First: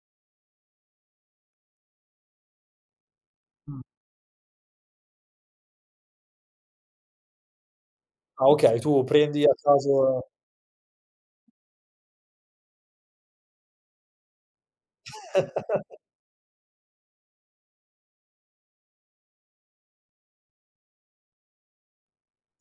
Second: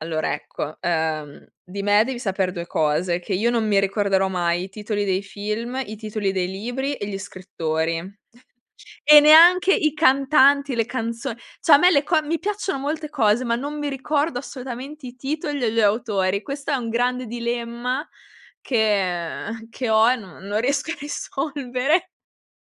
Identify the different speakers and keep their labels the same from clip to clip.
Speaker 1: Allora, ecco, ehm, di me devi sapere 2 cose, che io non mi
Speaker 2: [unintelligible]
Speaker 1: ricorderò mai i titoli dei film, i titoli dei libri e gli scrittori,
Speaker 2: Ah. Okay, tu
Speaker 1: e
Speaker 2: prendi a
Speaker 1: neanche i
Speaker 2: caso
Speaker 1: cantanti, le canzon cioè a me le co mi piacciono molte cose, ma non mi ricordo assolutamente i titoli e gli autori. Questo è un grande dilemma che uhm, che ho e non non riesco a risolvere.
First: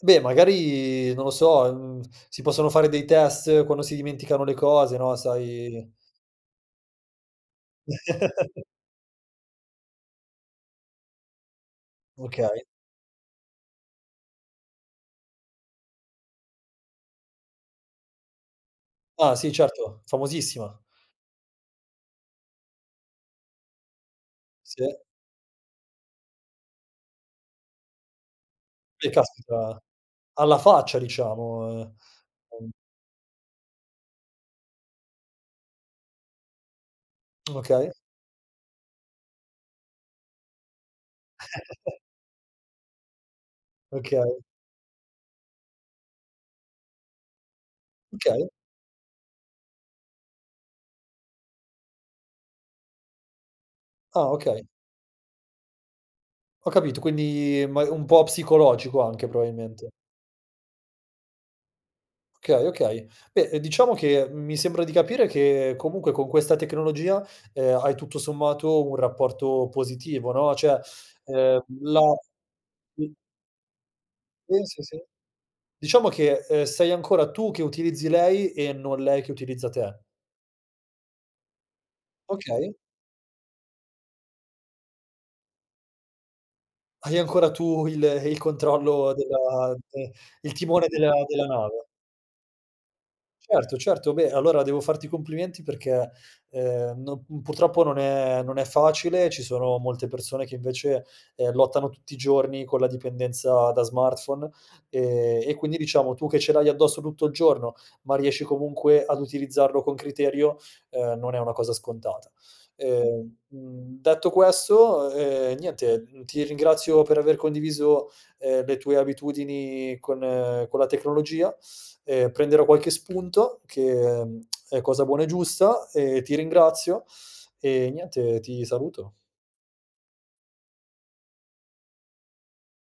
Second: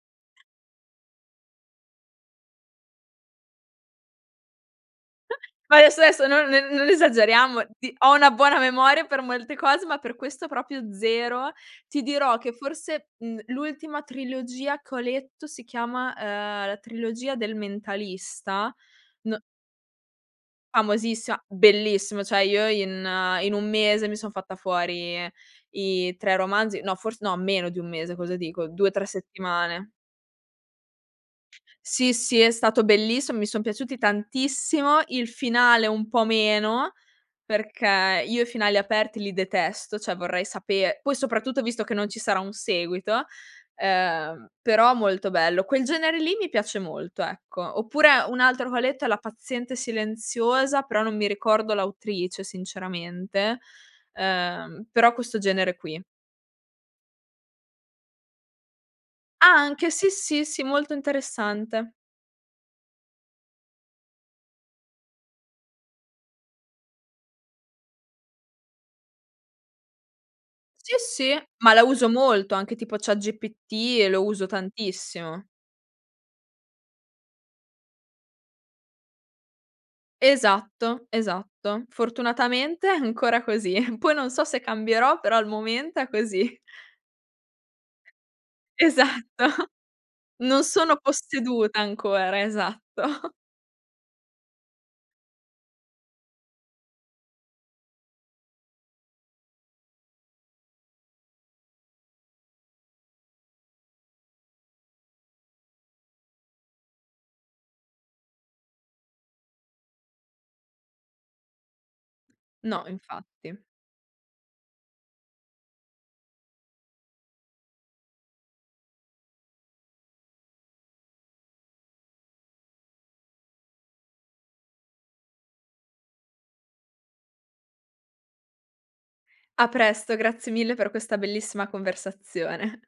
Speaker 2: Beh, magari non lo so, uhm, si possono fare dei test quando si dimenticano le cose, no, sai
Speaker 1: Adesso, adesso non ne non esageriamo, ti ho una buona memoria per molte cose, ma per questo proprio zero. Ti dirò che
Speaker 2: Okay.
Speaker 1: forse, mhmm, l'ultima trilogia che ho letto si chiama, uhm, la trilogia del mentalista?
Speaker 2: Ah.
Speaker 1: No
Speaker 2: Sì certo, famosissima.
Speaker 1: Famosissima, bellissimo, cioè io in in 1 mese mi son fatta
Speaker 2: Sì.
Speaker 1: fuori i 3 romanzi, no fors no meno di 1 mese, cosa dico, 2, 3
Speaker 2: Eh caspita!
Speaker 1: settimane.
Speaker 2: Alla faccia diciamo, ehm,
Speaker 1: Sì, sì, è
Speaker 2: [unintelligible]
Speaker 1: stato bellissimo, mi son piaciuti tantissimo, il finale un po' meno,
Speaker 2: Okay.
Speaker 1: perché io i finali aperti li detesto, cioè vorrei saper poi soprattutto visto che non ci sarà un seguito,
Speaker 2: Okay.
Speaker 1: ehm, però molto bello. Quel genere lì mi piace molto, ecco. Oppure un
Speaker 2: Okay.
Speaker 1: altro che ho letto è La paziente silenziosa, però non mi ricordo l'autrice sinceramente,
Speaker 2: Ah, okay.
Speaker 1: ehm, però questo genere qui.
Speaker 2: Ho capito, quindi ma un po' psicologico anche
Speaker 1: A anche
Speaker 2: probabilmente.
Speaker 1: sì, sì, sì, molto interessante.
Speaker 2: Okay. Okay. Beh, uhm, diciamo che, mhmm, mi sembra di capire che comunque con questa tecnologia, uhm, hai tutto sommato un rapporto positivo, no, cioè,
Speaker 1: Sì, sì,
Speaker 2: uhm,
Speaker 1: ma la uso molto, anche tipo
Speaker 2: [unintelligible]
Speaker 1: chatGPT e lo uso
Speaker 2: Pensa se
Speaker 1: tantissimo.
Speaker 2: diciamo che, uhm, sei ancora tu che utilizzi lei e non lei che utilizza te.
Speaker 1: Esatto, esatto.
Speaker 2: Okay.
Speaker 1: Fortunatamente è ancora così. Poi non so se cambierò, però al momento è così.
Speaker 2: Hai ancora tu il il controllo
Speaker 1: Esatto.
Speaker 2: della de il
Speaker 1: Non
Speaker 2: timone
Speaker 1: sono
Speaker 2: della della
Speaker 1: posseduta
Speaker 2: nave.
Speaker 1: ancora, esatto.
Speaker 2: Certo, certo, beh, allora devo farti i complimenti perché, ehm, no mhmm, purtroppo non è non è facile, ci sono molte persone che invece, ehm, lottano tutti i giorni con la dipendenza da smartphone, ehm, e quindi diciamo tu che ce l'hai addosso tutto il giorno, ma riesci comunque ad utilizzarlo con criterio, ehm, non è una cosa scontata.
Speaker 1: No
Speaker 2: Ehm,
Speaker 1: infatti.
Speaker 2: mhmm, detto questo, ehm, niente, mhmm, ti ringrazio per aver condiviso, ehm, le tue abitudini con con la tecnologia. Ehm, prenderò qualche spunto che, mhmm, è cosa buona e giusta e ti ringrazio. E niente, ti saluto.
Speaker 1: A presto, grazie mille per questa bellissima conversazione.